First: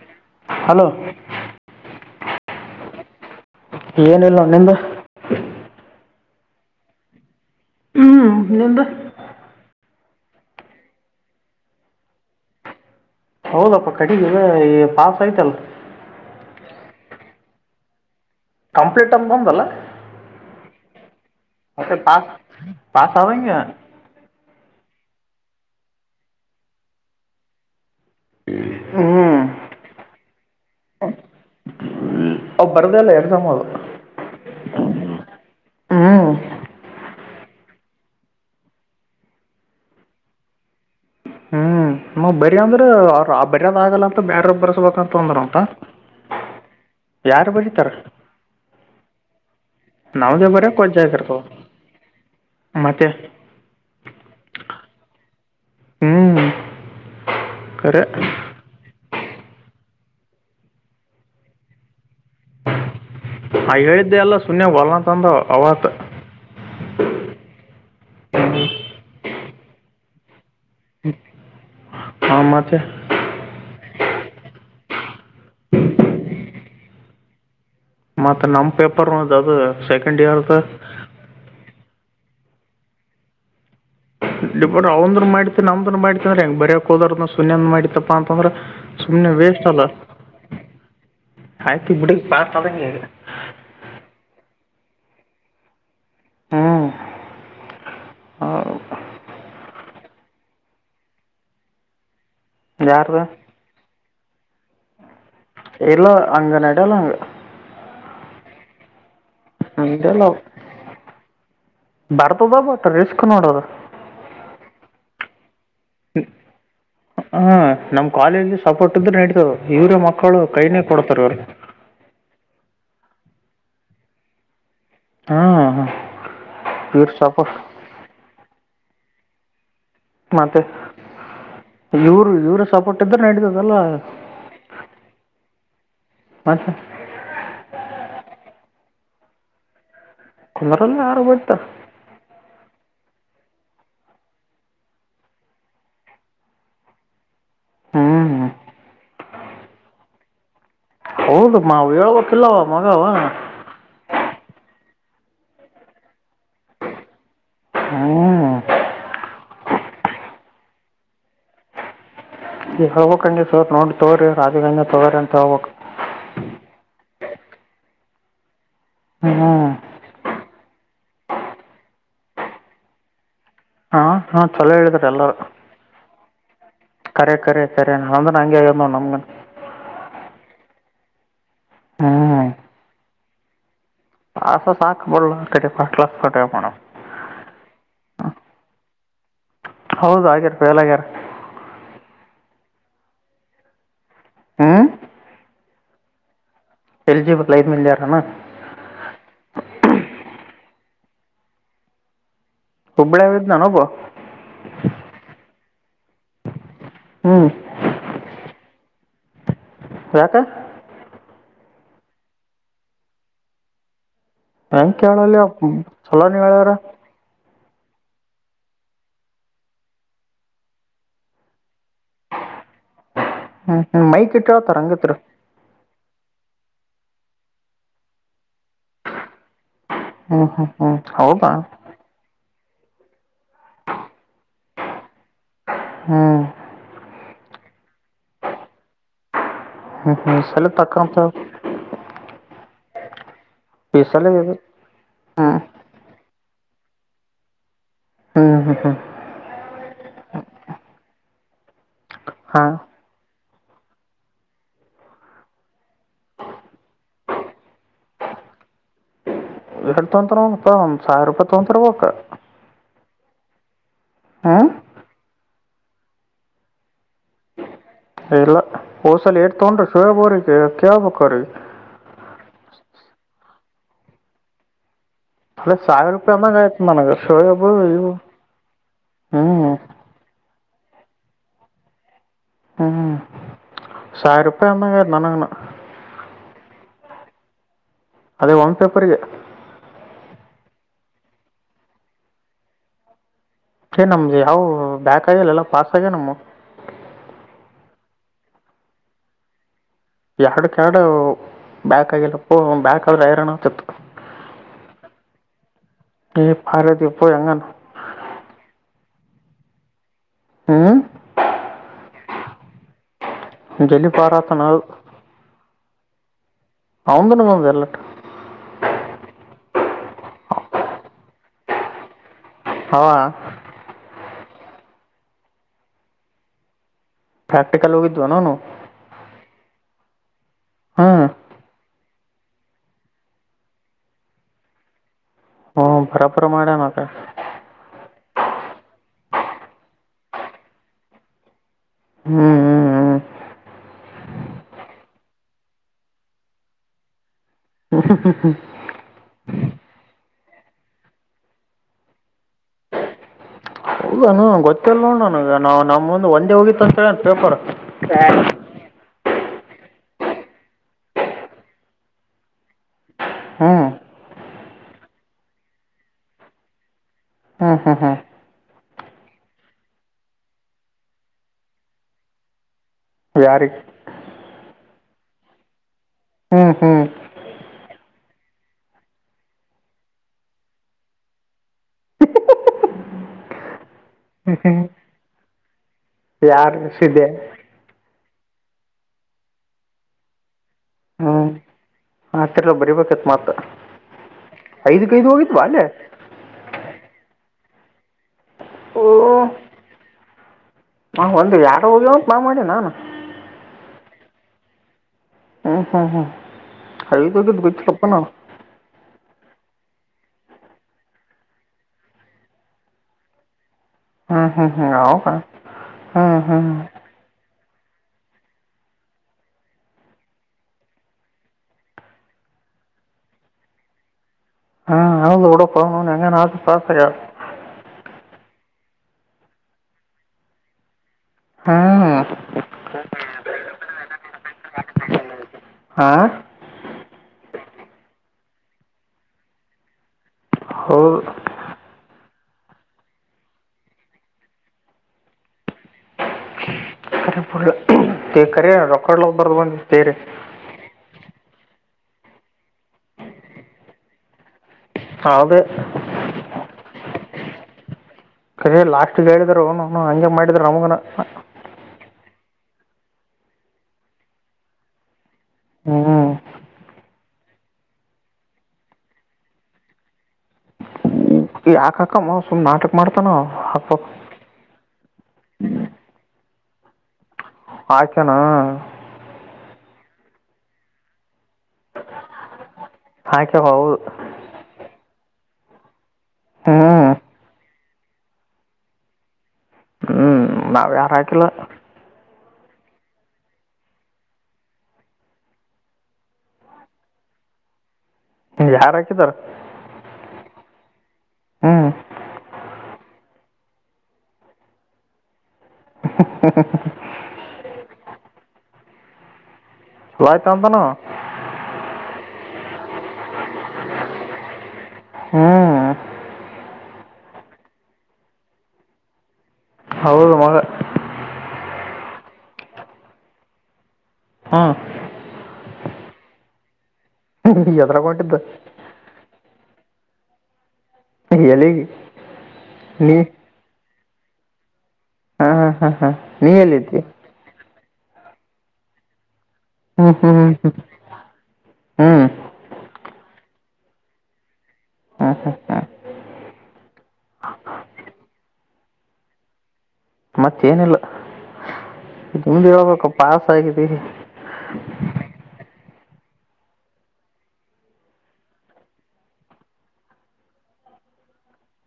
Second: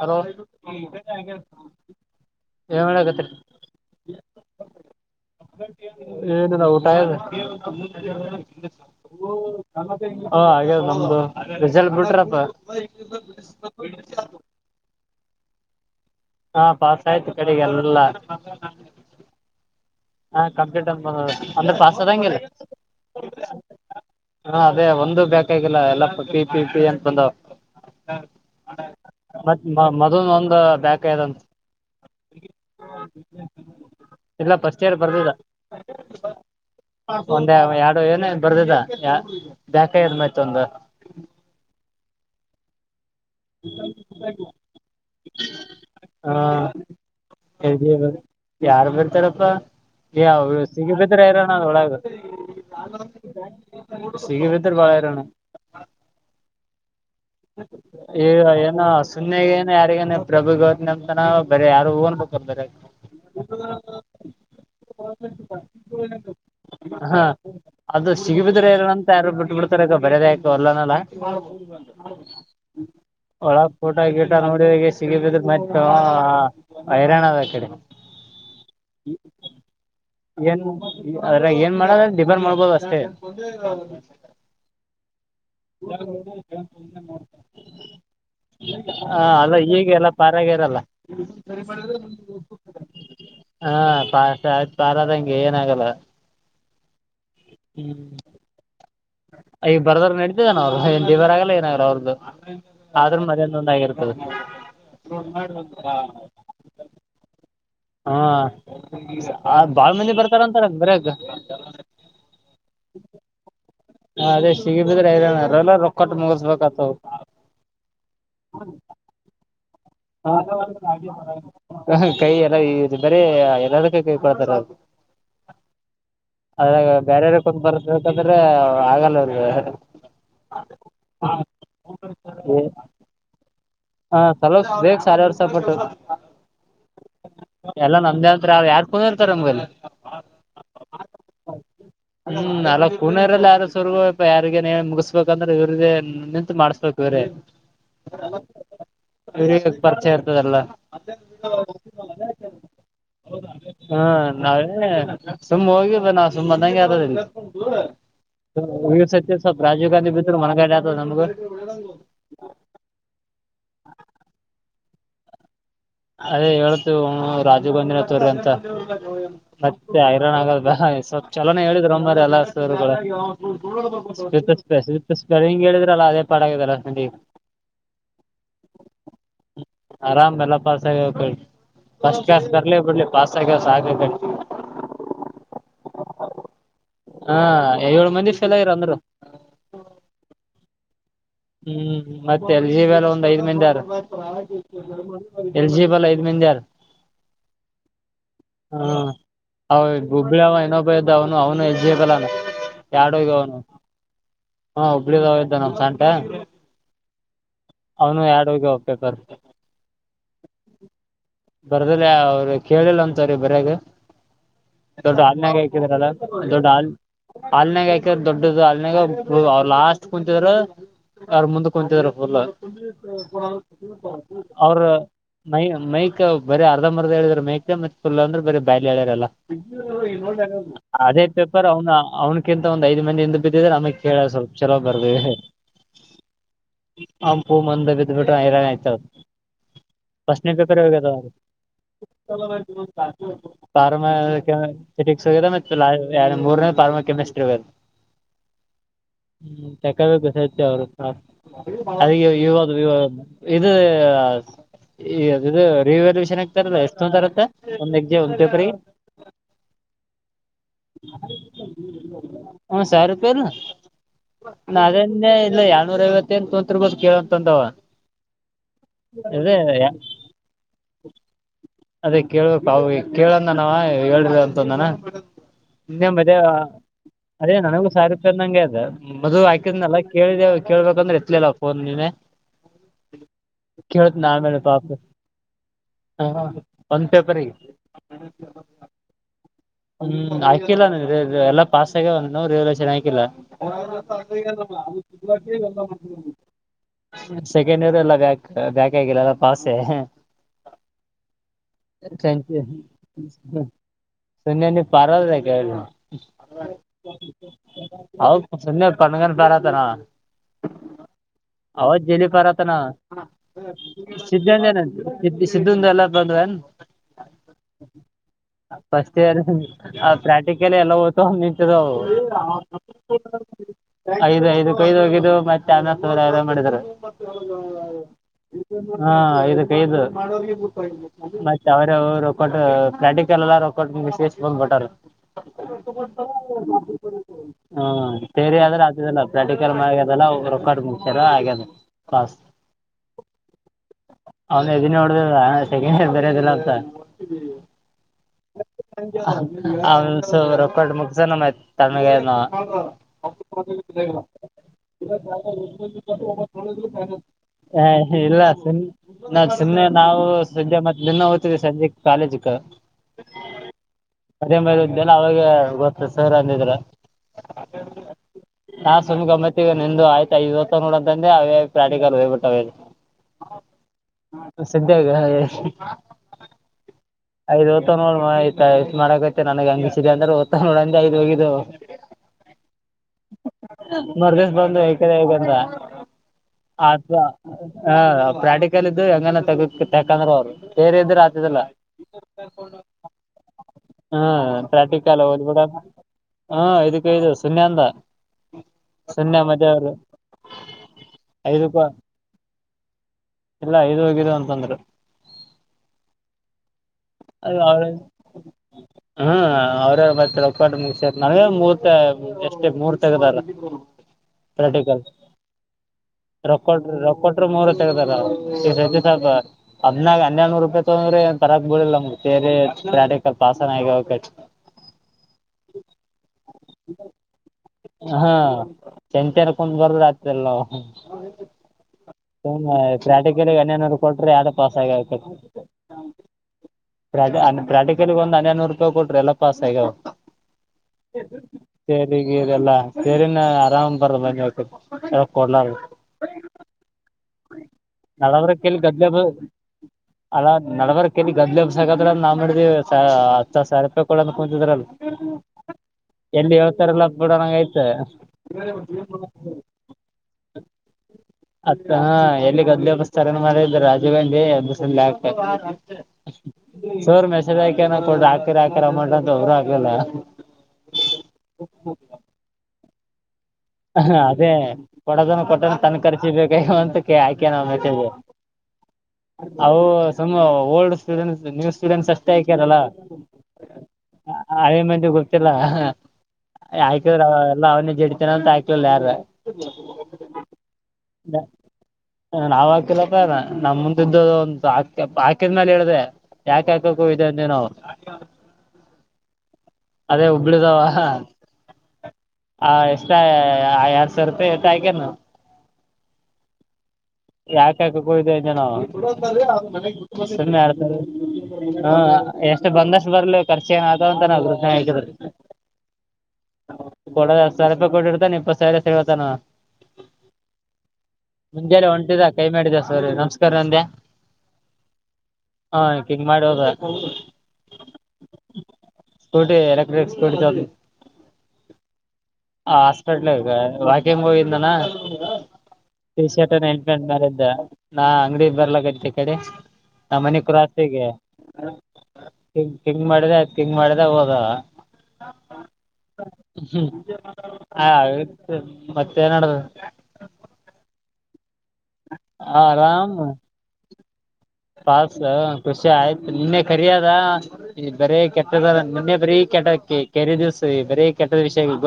Hello hello ಏನ್ ಮಾಡಾಕತ್ತೀರಿ ಏನಿಲ್ಲ ನಿಂದ ಏನದ ಊಟಾಯ ಹ್ಮ್ ಹಓ ಹಾಗ್ಯದು ನಮ್ದು ರಿಸಲ್ಟ್ ಬಿಟ್ರಪ್ಪ ಹೌದಪ್ಪ ಕಡಿಗವ ಪಾಸ್ ಆಯ್ತಲ್ ಹಾ ಪಾಸ್ ಆಯ್ತು ಕಡೆಗೆ ಎಲ್ಲಲ್ಲ ಕಂಪ್ಲೀಟ್ ಅಂತ ಬಂದಲ್ಲ ಕಂಪ್ಲೀಟ್ ಅಂದ್ರೆ ಮತ್ತೆ ಪಾಸದಂಗ ಪಾಸ್ ಪಾಸ್ ಆದಂಗೆ ಹ ಅದೇ ಒಂದು ಬೇಕಾಗಿಲ್ಲ ಎಲ್ಲಾ ಪಿ ಪಿ ಪಿ ಅಂತ ಬಂದಾವ ಹ್ಞೂ ಮತ್ ಮದ್ನ್ ಒಂದ ಬ್ಯಾಕ್ ಇದಂತ ಅವು ಬರ್ದಲ್ಲ ಎಕ್ಸಾಮ್ ಅದು ಇಲ್ಲ ಫಸ್ಟ್ ಇರ್ ಬರ್ದಿದ ಹ್ಞೂ ಒಂದ ಎರಡು ಏನ ಬರ್ದದ ಬೇಕದ ಮತ್ತ ಒಂದು ಹ್ಞೂ ನಾವು ಬರಿ ಅಂದ್ರ ಅವರು ಆ ಬರಿದ್ ಆಗಲ್ಲ ಅಂತ ಬೇರೆಬ್ ಬರ್ಸ್ಬೇಕಂತ ಅಂದ್ರಂತ ಯಾರು ಬರೀತಾರೆ ಯಾರು ಬರ್ತಾರಪ್ಪಾ ಯಯ ನಮ್ಮದೇ ಬರೆಯೋಕೆ ವಜ್ಜೆ ಸಿಗಿಬಿದ್ರೆ ಆಗಿರ್ತವೆ ಇರೋಣ ಅದ್ ಒಳಗೆ ಮತ್ತೆ ಸಿಗಬೇಕಿದ್ದೆ ಬಾಳ ಇರೋಣ ಹ್ಮ್ ಇ ಏನ ಸುನ್ನಗ ಏ ಯಾರಿಗಏ ಪ್ರಭು ಗವತ್ ನಮ್ನ ಬರ ಯಾರು ಬರ ಹಾ ಹೇಳಿದ್ದೆ ಎಲ್ಲ ಸುನ್ಯ ಬಲ್ಲಂತ ಹಾ ಅದು ಸಿಗಬಿದ್ರೆ ಯಾರು ಬಿಟ್ಟ ಬಿಡ್ತಾರೆ ಬರದ ಆಯಕು ಅಲ್ಲನಲ್ಲ ಹಾಂ ಮತ್ತೆ ಒಳ ಫೋಟೋ ಗಿಟ ನೋಡಾಗ ಸಿಗಿ ಬಿದ್ರೆ ಮತ್ತ ಹೈರಾಣ ಅದ್ ಕಡೆ ಮತ್ತೆ ನಮ್ ಪೇಪರ್ ಅದು ಸ ಏನ್ ಅದ್ರ ಏನ್ ಮಾಡದ ಡಿಬಂಡ ಮಾಡ್ಬೋದು ಅಷ್ಟೇ ಡಿಪ ಅವಂದ್ರ ಮಾಡ ಮತ್ತ ನಮ್ದನ್ ಮಾಡಿ ಅಂದ್ರೆ ಹೆಂಗ ಬರಯಕ್ ಹೋದಾರದ ಸುಮ್ಮನೆ ಮಾಡತ್ತಪ್ಪಾ ಅಂತಂದ್ರ ಸುಮ್ಮನೆ ವೇಸ್ಟ್ ಅಲ್ಲ ಈಗ ಎಲ್ಲ ಪಾರಾಗ್ಯಾರಲ್ಲ ಆಯ್ತು ಬಿಡಿ ಪಾಸ್ ಆದಂಗೆ ಈಗ ಹ ಆಯ್ತು ಆರಾಧಂಗೆ ಏನ ಆಾಗಲ್ಲ ಹ್ಞೂ ಹ್ಮ್ ಅಯ ಬರದಾರ ನಡಿ ಅವರು ದಿವರಾಗಲ್ಲ ಏನಾಗ್ರ ಅವ್ರದ್ದು ಆದ್ರೂ ಯಾರ್ದು ಮದಂದೊಂದ ಆಗಿರ್ತದೆ ಹಾ ಇಲ್ಲ ಹಂಗೆ ನಡೆಯಲ್ಲ ಹಂಗೆ ಆ ಬಾಳ ಮಂದಿ ನಡೆಯಲ್ಲ ಬರ್ತಾರ ಅಂತಾರ ಬರಾಗ ಬರ್ತದ ಬಟ್ ರಿಸ್ಕ್ ನೋಡೋದು ಹ ಅದೇ ಸಿಗಿ ಬಿದ್ರೆ ನ ಎಲ್ಲ ರೊಕ್ಕಟ್ಟ ಮುಗಸ್ಬೇಕತ್ವ ನಮ್ ಕಾಲೇಜ್ ಸೋರ್ಟ್ ಇದ್ರ ನಡತದೆ ಕೈ ಎಲ್ಲ ಇ ಬರ ಎಲ್ಲದಕ್ಕ ಕೈ ಕೊಡ್ತಾರ ಅದು ಹಾಂ ಹಾಂ ಅದ್ರಾಗ ಇವ್ರ ಬೇರೆ್ರ ಸಪೋರ್ಟ್ ಕುೂಂದ್ ಬರ್ದಬೇಕಾದ್ರೆ ಆಗಲ್ಲ ಅವ ಮತ್ತೆ ಇವ್ರು ಇವರು ಸಪೋರ್ಟ್ ಇದ್ರ ನಡಿದ ಹಾ ಸಲೋ ಬೇಗ ಸಾರವರ್ ಸಪಟ್ಟ ಮತ್ತೆ ಎಲ್ಲ ನಮ್ದೇ ಅತ್ರಿ ಅವ ಯಾರ್ ಕುಂದ ಇರ್ತಾರ ನಮ್ಗೆಲ್ಲ ತಂದರಲ್ಲ ಯಾರಬತ ಪುಣರಲ್ಲಿ ಯಾರ ಸವರ್ಗೂ ಇ ಯಾರಿಗೆ ನೀೇ ಮುಗಿಸ್ಬೇಕಂದ್ರೆ ಇವ್ರಿಗೆ ನಿಂತು ಮಾಡ್ಸ್್ಬೇಕು ಇವರೇ ಹ ಹ್ಞೂ ಇವ್ರಿಗೆ ಪರಿಚಯ ಇರ್ತದಲ್ಲ ಹೌದು ಮಾವು ಹೇಳ್ಬೇಕಿಲ್ಲವ ಮಗವ ಹಾ ನಾವೇ ಸುಮ್ಮ್ ಹೋಗಿದ್ದ ನಾವು ಸುಮ್ಮ್ ಅಂದಗೆ ಯಾರದ ಹ್ಞೂ ಸ ರಾಜೀವ ಗಾಧಿ ಭತರು ಮನ ಕಾಯ ಜತ ಅಂದಗ ಈಗ ಹೋಗಕ್ಂಗ ಸರ್ ನೋಡಿ ತಗ್ರಿ ರಾಜುಗಾಂಧಿ ತೊಗೋರಿ ಅಂತ ಹೋಗಕ್ ಅದೇ ಹೇಳೇತು ರಾಜು ಗಾಂಧಿ ತೊಗರಿ ಅಂತ ಹ್ಞೂ ಮತ್ತೆ ಐರಣ್ ಆಗಲ್ವಾ ಸ್ವಲ್ ಚಲೋನ ಹೇಳಿದ್ ಮಾರಾಯ ಎಲ್ಲಾ ಸಾರಗಳು ಹಾಂ ಹಾಂ ಸ ಚಲೋ ಸ್ಪೆ ಹೇಳಿದ್ರಿ ಸುತ್ತ ಎಲ್ಲರೂ ಸ್ಪೆಲಿಂಗ್ ಹೇಳಿದ್ರಲ್ಲ ಅದೇ ಪಾಡ ಆಗದಲ್ಲ [unintelligible] ಅಗೆ ಹೇಳ್ [unintelligible] ನಮ್ಮ [unintelligible] ಆರಾಮ್ ಎಲ್ಲ ಪಾಸ್ ಆಗ್ಯವ್ ಫಸ್ಟ್ ಕ್ಲಾಸ್ ಬರ್ಲಿೇ ಬಿಡ್ಲಿ ಪಾಸ್ ಆಗ್ಯ ಸಾಕ್ ಆಸ್ಟೇ ಸಾಕ ಬುಡ್ಲ ಕಡೆ ಪಾಸ್ಟ್ ಕ್ಲಾಸ್ ಕಟ್ಕಯಡ್ ಏನ್ಮಾಡಮ್ಮ ಹಾ ಏಳ ಮಂದಿ ಫೇಲ್ ಆಗ್ಯಾರ ಅಂದ್ರು. ಹೌದು ಆಗ್ಯಾರ ಫೇಲ್ ಆಗ್ಯಾರ ಹ್ಮ್ ಮತ್ತೆ ಎಲ್ ಎಲ್ಲ ಒಂದ್ ಐದ್ ಮಂದಿಾರ ಹ್ಞೂ ಎಲ್ಜಿಬಲ್ ಐದು ಮಂದಿಹಾರ ಎಲಿಜಿಬಲ್ ಐದು ಮಿಲ್ಯಾರನ ಹ ಹ ಗೂಬಳಾವನ [unintelligible] ಬ ಇದ್ದ [unintelligible] ಅವನು ಅವನು ಎಜ್ಜಲ್ಲಾನ [unintelligible] ಎರಡು ಹುಬ್ಳ್ಯಾಗ ಹೋಗ್ಯಾವ ಇದ್ದ ಅವನು ನಾನೊಬ್ಬ ಹುಬ್ಬಳ್ಳಿ ಇದ ನಮ ಸಟ ಹ್ಞೂ ಅವನು ಎರಡುಹೋಗ್ಯಾವ ಪೇಪರ್ ಯಕ ಬರ್ದಿಲ್ಲಯ ಅವ್ರ ಕೇಳಿಲ್ಲ ಅಂತವ್ರೀ ಬರ್ಯಾಗ ಹೆಂಗೆ ದೊಡ್ಡ ಕೇಳಲ್ಲ ಹಾಲ್ನ್ಯಾಗ್ ಹಾಕಿದ್ರಲ್ಲ ಚಲೋನೇ ದೊಡ್ಡ ಹೇಳ್ಯಾರ ಹಾಲ್ ಹಾಲ್ನಾಗ ಆಕಿದ್ರು ದೊಡ್ಡ್ದದು ಹಾಲ್ನಯಾಗ ಅವ್ರು ಲಾಸ್ಟ್ ಕುೂಂತಿದ್ರ. ಅವ್ರು ಮುಂದ ಕುಂತಿದಾರಫುಲ್ ಹ್ಞೂ ಮೈಕ್ ಇಟ್ಟು [unintelligible] ಹೇಳ್ತಾರೆ ಅವ್ರು ಹಂಗತ್ರಿ ಮೈ ಮೈಕ್ ಬರ ಅ ಅರ್ಧ ಬರ್ದ ಹೇಳ್ರ ಮೇಕೆ ಮತ್ ಫುಲ್ಲ ಅಂದ್ರೆ ಬಾಯಿಲ್ಲೆ ಹೇಳ್ಯಾರಲ್ಲ ಹ್ಮ್ ಹ್ಮ್ ಹ್ಮ್ ಅದೇ ಹೌದಾ ಪೇಪರ್ ಅವನ ಅವ್ನ ಅಕಿಂತ ಒಂದ ಐದ ಮಂದಿಿಂದ ಬಿದ್ದಿದ್ರೆಮೇ ಕೇಳ ಸ್ವಲ್ಪ ಚಲೋ ಬರ್ದವಿ ಹ್ಮ್ ಮುಂದ್ ಬಿದ್ದ್ ಬಿಟ್ರೆ ಐರಾಣ ಆಯ್ತದ [unintelligible] ಹ್ಮ್ ಹ್ಮ್ ಈ ಪಾಸ್ಟಾನೇ ಸಲ ಪೇಪರ್ ಹೊಗೈತೆ ತಕ್ಕಂತ ಆರು ಪಾರಸ್ ಈ [unintelligible] ಮ [unintelligible] ಸಲ ಇದು ಹ್ಮ್ ಯ [unintelligible] ಮೂರ್ ಪಾರ್ಮ ಕೆಮಿಸ್ಟ್ರಿ ಹ್ಮ ಹ್ಮ್ ಹ್ಮ್ ಹ್ಮ್ ತಕ [unintelligible] ಬ [unintelligible] ಕಸ ಹ [unintelligible] ಅದ [unintelligible] ಹಾ ವಿವಾದ ವಿವ ಇದು ಈ ಅದದು ರಿವೆಲ್ಯೂಷನ್ ಆಗ್ತಾರಲ್ಲ ಎಷ್ಟೊಂತರತ್ತ ಒಂದ್ ಎಕ್ಸಾಮ್ ಒಂದ್ ಪೇಪರ್ಗೆ ಎರಡ್ ತೊತಾರಪ್ಪ ಒಂದ್ ಸಾವಿರ ರೂಪಾಯಿ ತೊಗೊಂತಿರ್ಬೇಕು ೇ [unintelligible] ನ ಅದನ್ನೇ ಇಲ್ಲ ಎಳ್ನೂರ [unintelligible] ಐವತ್ತ ನ್ ತೊತ್ [unintelligible] ಬದ ಕೇಳಂತಂದವ ಎಲ್ಲ ಹೋದಸಲ್ ಅದೇ ಎಷ್ಟುರ್ತೊಂಡ್ರಿ ಶುಯಬ್ರಗ ಕೇಳಬೇಕ್ ಅವ್ರಿಗೆ ಅದೇ ಕೇಳ್ಬೇಕ ಅವ ಕೇಳಂದನಾವ ಹೇಳ್ರ ಅಂತಂದನ ಅದೇ ಇನ್ನೆ ಸಾವಿರ ಮದ ರೂಪಾಯಿ ಅಂದಂಗ ಆಯ್ತು ನನಗೆ ಅದೇ ಶೋಯಬ್ ನನಗೂ ಇವು ಸಾವಿರೂಪಿ ಅಂದಂಗೆ ಅದ ಮದ್ಲ್ ಹ್ಮ್ ಹಾಕಿದನಲ್ಲ ಕೇಳಿ ಕೇಳ್ಬೇಕಂದ್ರೆ ಎತ್ಲಿಲ್ಲ ಫೋನ್ ನೀೇ ಹ್ಮ್ [unintelligible] ಕೇಳತಿನ್ ಸಾವಿರ ಅಮೇಲೆ ರೂಪಾಯಿ ಪಾಪ ಅಂದಂಗ ಆಯ್ತು ನನಗನ ಒಂದ್ ಪೇಪರ್ಗೆ ಅದೇ ಒಂದ್ ಪೇಪರ್ಗೆ ಹ್ಮ್ ಹಾಕಿಲ್ಲ ನ ಎಲ್ಲ ಪಾಸ್ ಆಗ್ಯಾವ ಒಂದ್ ರಿವ್ಯಾಲ್ವೆಶನ್ ಹಾಕಿಲ್ಲ ಏ ನಮ್ದು ಯಾವ ಬ್ಯಾಕ್ ಆಗಿಲ್ಲ ಎಲ್ಲ ಪಾಸ್ ಆಗ್ಯ ನಮ್ಮ [unintelligible] ಸೆಕೆಂಡ್ ಇಯಾರ್ ಲ್ಲಿ ಅಕ್ ಬ್ಯಾಕ್ ಬ್ಯಾಕ್ ಆಗಿಲ್ಲಲ್ಲ ಪಾಸೆ ಎರಡು ಕೆರಡು ಬ್ಯಾಕ್ ಆಗಿಲ್ಲಪ್ಪ ಬ್ಯಾಕ್ ಆದ್ರೆ ಐರಣ ಆಗ್ತತ್ತು ಸೂನ್ಯ [unintelligible] ನೀ ಪಾರ್ವ [unintelligible] ಏ ಪಾರದಿಪ್ಪ ಹೆಂಗನ ಹೌದು [unintelligible] ಸನ್ಯಾ ಪನ್ಗನ್ [unintelligible] [unintelligible] ಬಾರತಾನ [unintelligible] ಹ್ಮ್ ಅವತ್ ಜಲಿ ಪಾರತಾನ ಜಲ್ಲಿ ಪಾರ ಆತನ ಸಿದ್ದಂದ [unintelligible] ಏನ [unintelligible] ಸಿದ್ದಂದ ಎಲ್ಲ ಮ [unintelligible] ಅವಂದನು ಬಂದ ಎಲ್ಲ ಫಾಸ್ಟ್ [unintelligible] ಪ್ರಾಕ್ಟಿಕಲಿ ಎಲ್ಲ ಒತ್ತವೇ ಅವು ನಡೆಯುತ್ತದೆ ಹವ ಐದು ಐದು ಕೈದು ಹೋಗಿದ್ದು ಮತ್ತೆ ಅಮವರ [unintelligible] ಎಲ್ಲ ಮಾಡಿದರು [unintelligible] ಪ್ರಾಕ್ಟಿಕಲ್ ಹೋಗಿದ್ವ ನಾನು ಹಾ ಐದಕ್ಕೆೈದು ಹ್ಮ್ ಮತ್ತೆ ಅವರರುಕ್ಕಟ್ಟ ಪ್ರಾಕ್ಟಿಕಲ್ ಎಲ್ಲ ರೋಕ್ಕಟ್ಟ ಮುಗಿಗ್ಸಿಸ್ ಬಂದ್ಬಟ್ಟಾರ ಹ್ಞೂ ಬರಬರ ಮಾಡ್ಯಾನ ಆತ [unintelligible] ಹಾ ಸೇರಿ ಆದ್ರೆ ಆತದಲ್ಲ ಪ್ರಟಿಕ್ರಮ ಆಗ್ಯದಲ್ಲ ರೊಕ್ಕಾ ಮುಸ್ಯಾರ ಆಗ್ಯದ. ಹ್ಮ್ ಹ್ಮ್ ಅವನ ಇೋಡ ಸೆಕೆಂಡ್ ಸಜರಿದೆಲ್ಲ ಆತ ಹ್ಮ್ ಅವ ಸೌರ ಕೊಂಡು ಮುಗಸ ನಮ್ಮ ತಣಗ ಹೌದನು ಗೊತ್ತಿಲ್ಲ ನೋಡು ನನಗೆ ನಾವು ನಮ್ಮ ಮುಂದೆ ಒಂದೇ ಹೋಗಿತ್ತು ಅಂತ ಹೇಳ ಪೇಪರ್ ಹಾ -ಇಲ್ಲ ಸು -ನ- ಸುಮ್ನೆ ನಾವು ಸಂಜೆ ಮತ್ತ ದನ್ನ ಗ್ತಿದೆ ಸಂಜೆ ಕಾಲೇಜಕ್ ಹ್ಮ್ ಮದ ಮ್ದೇಲ್ಲ ಅವಾಗ ಗೊತ್ತ ಸರ್ ಅಂದಿದ್ರ ಹ್ಮ -ಹ್ಮ -ಹಾ ನಾ -ಸುಮ್ ಗಮ್ಮತ್ತವ ನಿಂದುು ಆಯ್ತಾ ಐದುವತ್ತು ನೋಡ ಅಂತಂದೆ ಅವೇ ಪ್ರಾಣಿಿಕರು ಹೋಗ್ಬಟ್ಟ ಅವೇ. ಯಾರಿಗೆ ಸದ್ಯಾಗ ಹ್ಮ್ ಹ್ಮ್ ಆಯ್ದು ತ ನೋಡುವ ಆಯ್ತ. ಇ- ಮಾಡಕೈತ್ತತೆ ನನಗೆ ಹಂಗಿಸಿದೆ ಅಂದ್ರೆ ದ್ತ ನೋಡೆ ಐದು ಹೋಗಿದ್ದು. [inaudible] ನರ್ ದಿವಸ ಬಂದು ಹಕದ ಹಗಂತ. ಯಾರು ಸಿದ್ದೆ ಅವಾ- ಹ -ಪ್ರಾಕ್ಟಿಕಲ್ ಇದ್ದು ಹೆಂಗನ ತೆಗ ತಕಂದ್ರರು ಅವ್ರು. ಬೇರೆ ಇದರು ಆತದಲ್ಲ. ಆತರ್ಲ ಬರಿಬೇಕತ್ ಮಾತ್ರ ಹ್ಮ್ ಪ್ರಾಕ್ಟಿಕಲ್ ಐದ್ಗೈದು ಓದ್ಬಿಡ ಹೋಗಿತ್ವಾ ಅಲ್ಲೇ. ಹಾ- ಇದಕ್ಕೆ ಇದು ಸೂನ್ಯ ಅಂದ ಓ ಸೂನ್ಯ ಮದವರು. ನಾ ಒಂದು ಐದಕ್ಕೂ ಯಾರೋ ಹೋಗ್ಯಾವ ಅಂತ ನಾ ಮಾಡಿ ನಾನು ಇಲ್ಲ ಐದು ಹೋಗಿರ ಅಂತಂದ್ರು. ಹ್ಮ್ -ಹ್ಮ್ -ಹ್ಮ್ -ಹ -ತ -ಗ ಅದು ಅವ್ರ [unintelligible] ಲ ನ ಮುಗ ನನ ಮೂರ್ತ ಎಷ್ಟೇ ಮೂರ್ ತಗದಾರ. ಹ್ಮ್ ಹ್ಮ್ ಪ್ರಕ್ ಹ್ಮ್ ಹೌದಾ ಹ್ಮ್ ರೂಕ್ ಹ್ಮ್ ರೂಟ್ ಕೂಟ್ರ್ ಮು. ತಿಲ್ಪ ಹದ್ ಹನ್ನೆಡುನೂರು ರೂಪಾಯಿ ತೊಂದ್ರ ಪರಾ ಬಳಿಲ್ಲ. ರೆಾಡ ಕಲ್ಪ ಆಾಸನ ಆಗಕ [unintelligible] ಹಾ ಅವಂದು ಕಡ ಪಣ ಎಂಗ ನಾಕು ಪಾಸೆಯ [unintelligible] ಹ ಚಂತೆರ ಕುತಡ್ ಬರದ ಆತ್ ಎಲ್ಲ. ಹಾ- ಸು -ಪ್ರಾಟಿಕಿಗೆ ಅನ್ಯನ್ರು ಕೊಟ್ರೆ ಯಾವ್ದ ಪಾಸ ಆಗ ಆಗ್ತತಿ ಹಾ ಪ್ರ -ಪ್ರಾಕ್ಟಿಕಲಿ ಒಂದು ಹನಿನನೂರು ರೂಪಾಯಿ ಕೊಟ್ರಿ ಎಲ್ಲ ಪಾಸ್ ಆಗಾವ. ಹೌದು ಸರಿ ಲ್ಲ- ಸೇರಿನ ಆರಾಮ್ ಬರ ಮ ಕೊಡ್ಲಾರ. ಎಲ್ಲಿ ರೆ- ಗದ್ಲೆ ಬ ರೊಕಡ್ಲ ಹೋಗ್ ಬಾರದು ಬಂದು ತರೆ. ಗದ್ಲೆಬ್ಸಕದ್ರ ಅ- ನಾ -ಮಾಡಿದವಿ -ಹ- ಸರ್ಪ ಕೊಳ ಅನ್ಕೋತಿದ್ರಲ್ಲ. ಅದೇ ಎಲ್ಲಿ ಯಾವತರೆ ಎಲ್ಲ ಬಿಡೋ ನಂಗ ಆಯ್ತ ಕರೆ ಲಾಸ್ಟಿಗೆ ಹೇಳಿದ್ರು ಅವನು [unintelligible] ಅವನು ಹಂಗೆ ಮಾಡಿದ್ರು ನಮಗನ ಅತ್ತ -ಹ ಎಲ್ಲಿ ಗದ್ಲಿ ಒಬ್ಸ್ತಾರ ಮಾಡಿದ್ದ್ ರಾಜೀವ್ ಗಾಂಧಿ ಎಸ ಆತ. ಹ್ಮ್ ಸೋರ್ ಮೆಸದಾಕನ ಕೊಡ್ರ ಆಕರಿ ಹಾಕರಿ ಅಮೌಂಟ್ ಅಂತ ಅವರು ಆಕಲ್ಲ. ಯಾಕಕಮ್ಮ ಸುಮ್ ನಾಟಕ ಮಾಡ್ತಾನ. ಹಾಕ್ಬೇಕು ಹ- ಅದೇ ಕೊಡೋದನ್ನು ಕೊಟ್ಟನೆ ತನ್ ಕರ್ಚಿ ಬೇಕಾಯ. ಆಯ್ಕೆ- ನಮಗಿ ಹಾಕ್ಯಾನ ಅವು ಸುಮ್ಮ ಓಲ್ಡ್ ಸ್ಟೂಡೆಂಟ್. ನೀವು ಸೂಡೆನ್ಸ್ ಅಷ್ಟೇ ಆಯಕಾರಲ್ಲ ಹಾಕ್ಯಾವ ಹೌದು ಅವೇ ಮಂದ ಗೊತ್ತಿಲ್ಲ. ಹ್ಮ್ ಆಯ್ಕಿದ್ರ ಅವ ಎಲ್ಲ ಅವನ್ನೇ ಜಡಿತನಂತ ಆಯಕ್ಲಿಲ್ಲ ಯಾರ. ಹ್ಮ್ ನಾವಯಾರು ಹಾಕಿಲ್ಲ. ನಾವ್ ಹಾಕಿಲ್ಲಪ್ಪ ನಮ್ ಮುಂದ ಇದ್ದ ಒಂದು ಆಕಿದನೇಲ ಹೇಳ್ದ. ಯಾಕ ಹಾಕಕ್ಕ ಹೋಗದ್ದು ಅಂದೆ ನಾವು. ಯಾರ ಹಾಕಿದಾರ. ಅದೇ ಹುಬ್ಳಿದಾವ- ಹ್ಮ್ ಆ -ಎಷ್ಟ ಎರಡ್ ಸಾವರ ರೂಪಾಯಿ ಐತ- ಆ- [unintelligible] ಯಾಕ್ ಹಾಕಕ್ ಹೋಗಿದ್ದೆ ಅಂಜನೋ ಇದ ಬಿಡು ಅಂದಾರಿ ಅದಕ. [unintelligible] ಆಯ್ತು ಸಮ್ಮನೆ ಅಂತಾನು ಅರ್ದ [unintelligible] ಹ. ಎಷ್ಟು ಬಂದಷ್ಟು ಬರ್ಲಿ ಖರ್ಚು ಏನಗೋ ಅದು ಒಂತರ. [unintelligible] ಹ್ಮ್. ಕೊಡ ಹತ್ತ ಸಾವಿರ ರೂಪಾಯಿ ಕೊಟ್ಟಿರ್ತಾನ ಇಪ್ಪತ್ತ ಸಾವಿರ ಇಸ್ಕೊತನ್ನ. ಹೌದ ಮಗ. ಮುಂಚಳಿ ಹೊಂಟಿದ ಕೈ ಮಾಡಿದ ಸರಿ ನಮಸ್ಕಾರ ಅಂದ್ಯಾ. ಹಾ. ಹ ಕಿಂಗ್ ಮಾಡಿ ಹೋದ. [unintelligible] ಹೆದರ ಕೊಂಡಿದ್ದ. Scooty electric scooty. [unintelligible] ಹ ಎಲ್ಲಿಗಿ. ಹ ಹಾಸ್ಪೆಟ್ಲೆಗ ವಾಕ್ಯಂಗ ಹೋಗಿದ್ದೀನಿ ನಾ. ಹಾಂ ಹಾಂ ಹಾಂ ಹಾಂ ಟೀ ನೀ ಶರ್ಟ್ ನೈಟ್ ಎಲ್ಲಿದ್ದಿ ಪ್ಯಾಂಟ್ ಮ್ಯಾಲ್ ಇದ್ದ ನಾ ಅಂಗಡಿ ಬರ್ಲಕ್ಕತಿ ಈ ಕಡಿ. ಹ್ಞೂ ನಮ್ಮ ಹ್ಞೂ ಮನಿ ಹ್ಞೂ ಹ್ಞೂ ಕ್ರಾಸಿಗೆ ಹ್ಞೂ ಟಿಂಗ್ ಟಿಂಗ್ ಮಾಡಿದ. ಟಿಂಗ್ ಮಾಡಿದ ಹೋದ. ಹ್ಞೂ ಹ್ಞೂ [unintelligible] ಮತ್ತೆ ಏನ್ ನಡೆದ. ಆರಾಮ್ [unintelligible] ಪಾಸ ಆಗಿದೆ ನಿ. ಪಾಸ್ ಸ. ವಿಷ ಆಯ್ತು ನಿನ್ನೆ ಕರಿ ಅದ ಈ ಬರೀ ಕೆಟ್ಟದ ನಿನ್ನೆ ಬರೀ ಕೆಟ್ಟ ಕಿ ಕೆರೆ ದಿವ್ಸ. ಬರೇ ಕೆಟ್ಟದ ವಿಷಯ ಇವ.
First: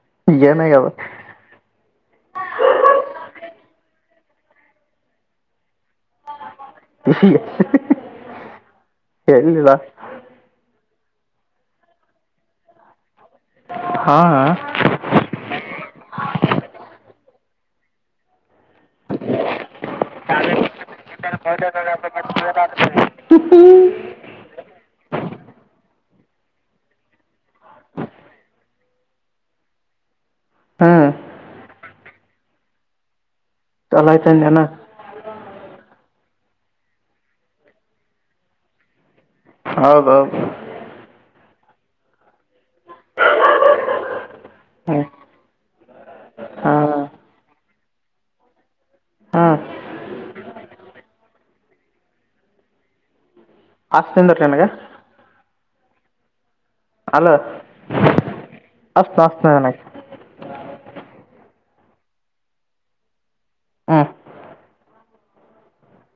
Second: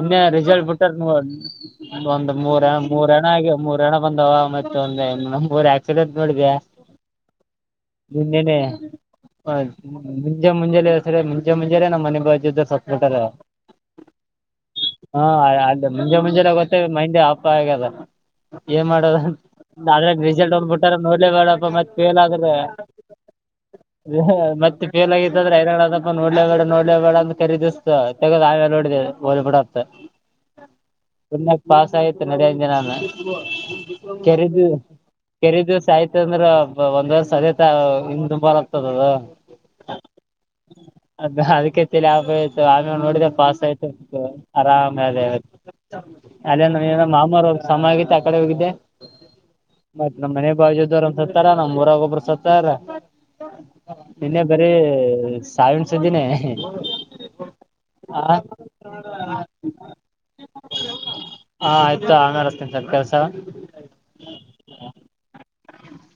ಇನ್ನೆ ರಿಸಲ್ಟ್ ಏನಾಗ್ಯದ ಬಿಟ್ಟಾರ ನ ಒಂದ ಮೂರ ಮೂರ ಹಣ ಆಗಿ ಮೂರ ಹಣ. ಬಂದವ ಮತ್ತ ಒಂದ ಮೂರ ಆಕ್ಸಿಡೆಂಟ್ ನೋಡಿದ್ಯಾಾ. ನಿನ್ನೆ ನೆ ಎಲ್ಲಿಲ್ಲ ಮುಂಜೆ ಮುಂಚಳೆ. ಮುಂಜೆ ಮುಂಜೆ ನಮ್ಮ ಮನೆ ಬಾಜು ದ ಸತ್ ಬಿಟ್ಟರ. ಹಾಂ ಹಾ ಅ ಮುಂಜೆ ಮುಂಜೆನ ಗೊತ್ತ ಅಗೆದ ಮಂದಿ ಆಪ. ತಪ್ಪ ಹಾಗೆದ ಏನ್ ಮಾಡದ [unintelligible] ರಿಸಲ್ಟ್ ಒಂದ ಬಿಟ್ಟಾರ ನೋಡ್ಲೇ ಬ್ಯಾಡೋ. ಮತ್ತ ಫೇಲ್ ಆದ್ರ ಮತ್ತೆ ಫೇಲ್ ಆಗಿತ್ ಅಂದ್ರ [unintelligible] ಹೇಳೋದು. ನೋಡ್ಲೇ ಬೇಡ ನೋಡ್ಲೇ ಬೇಡ ಅಂತ ಕರೀದಿಸ್ತ ತಗದ ಆಮೇಲೆ ನೋಡಿದೆ ಹಓಲಿ ಬಿಡತ್ತ. ಹ್ಞೂ ಪುಣ್ಯಕ್ ಪಾಸ್ ಆಗಿತ್ ನಡಿ ಅಂದೆ ನಾನ. ಚಲೋ ಆಯ್ತು ಅಂದೇನ ಕೆರೀದು ಕೆರೀದು ಸಹಿತ. ಅಂದ್ರ ಒಂದ್ ವರ್ಷ ಸದೆತ ಇನ್ ದುಬಾರ ಆಗ್ತದದ. ಹೌದೌದು. ಅದಕ್ಕೆ ತೇಲಿ ಹಾಫ್. [unintelligible] ತೋ ಆಮೇಲೆ ನೋಡಿದ ಫಾಸ್ ಆಯ್ತುು ಆರಾಮ ಹ್ಞೂ ಅದೇ. ಅಲ್ಲೇನು ಹಾಂ ಏನ ಮಾಮಾರ ಸನ್ನಾಗಿದ್ದ ಆಕಡೆ ಹೋಗಿದ್ದೆ ಹಾಂ ಮತ್ತತ್ ನಮ್ಮ್ ಮನೆ ಬಾಜದವರು. ಸತ್ತಾರ ನಮ್ಮ್ ಊರಾಗ ಒಬ್ಬ್ರ ಸತ್ತಾರ ಅಷ್ಟು ನಿನ್ನೆ ನಿಂದಿರಿ ನನಗೆ ಬರೆ. ಸಾವಿನ ಸುದ್ದಿನೆ. ಅಲ. [unintelligible] ಹಾ ಆಯ್ತು ತೋ ಆಮೇಲೆ ಹಚತಿನಿ ಸಲ್ಪ ಕೆಲಸ ಅವ. ಹ್ಮ್ಹ್. [inaudible]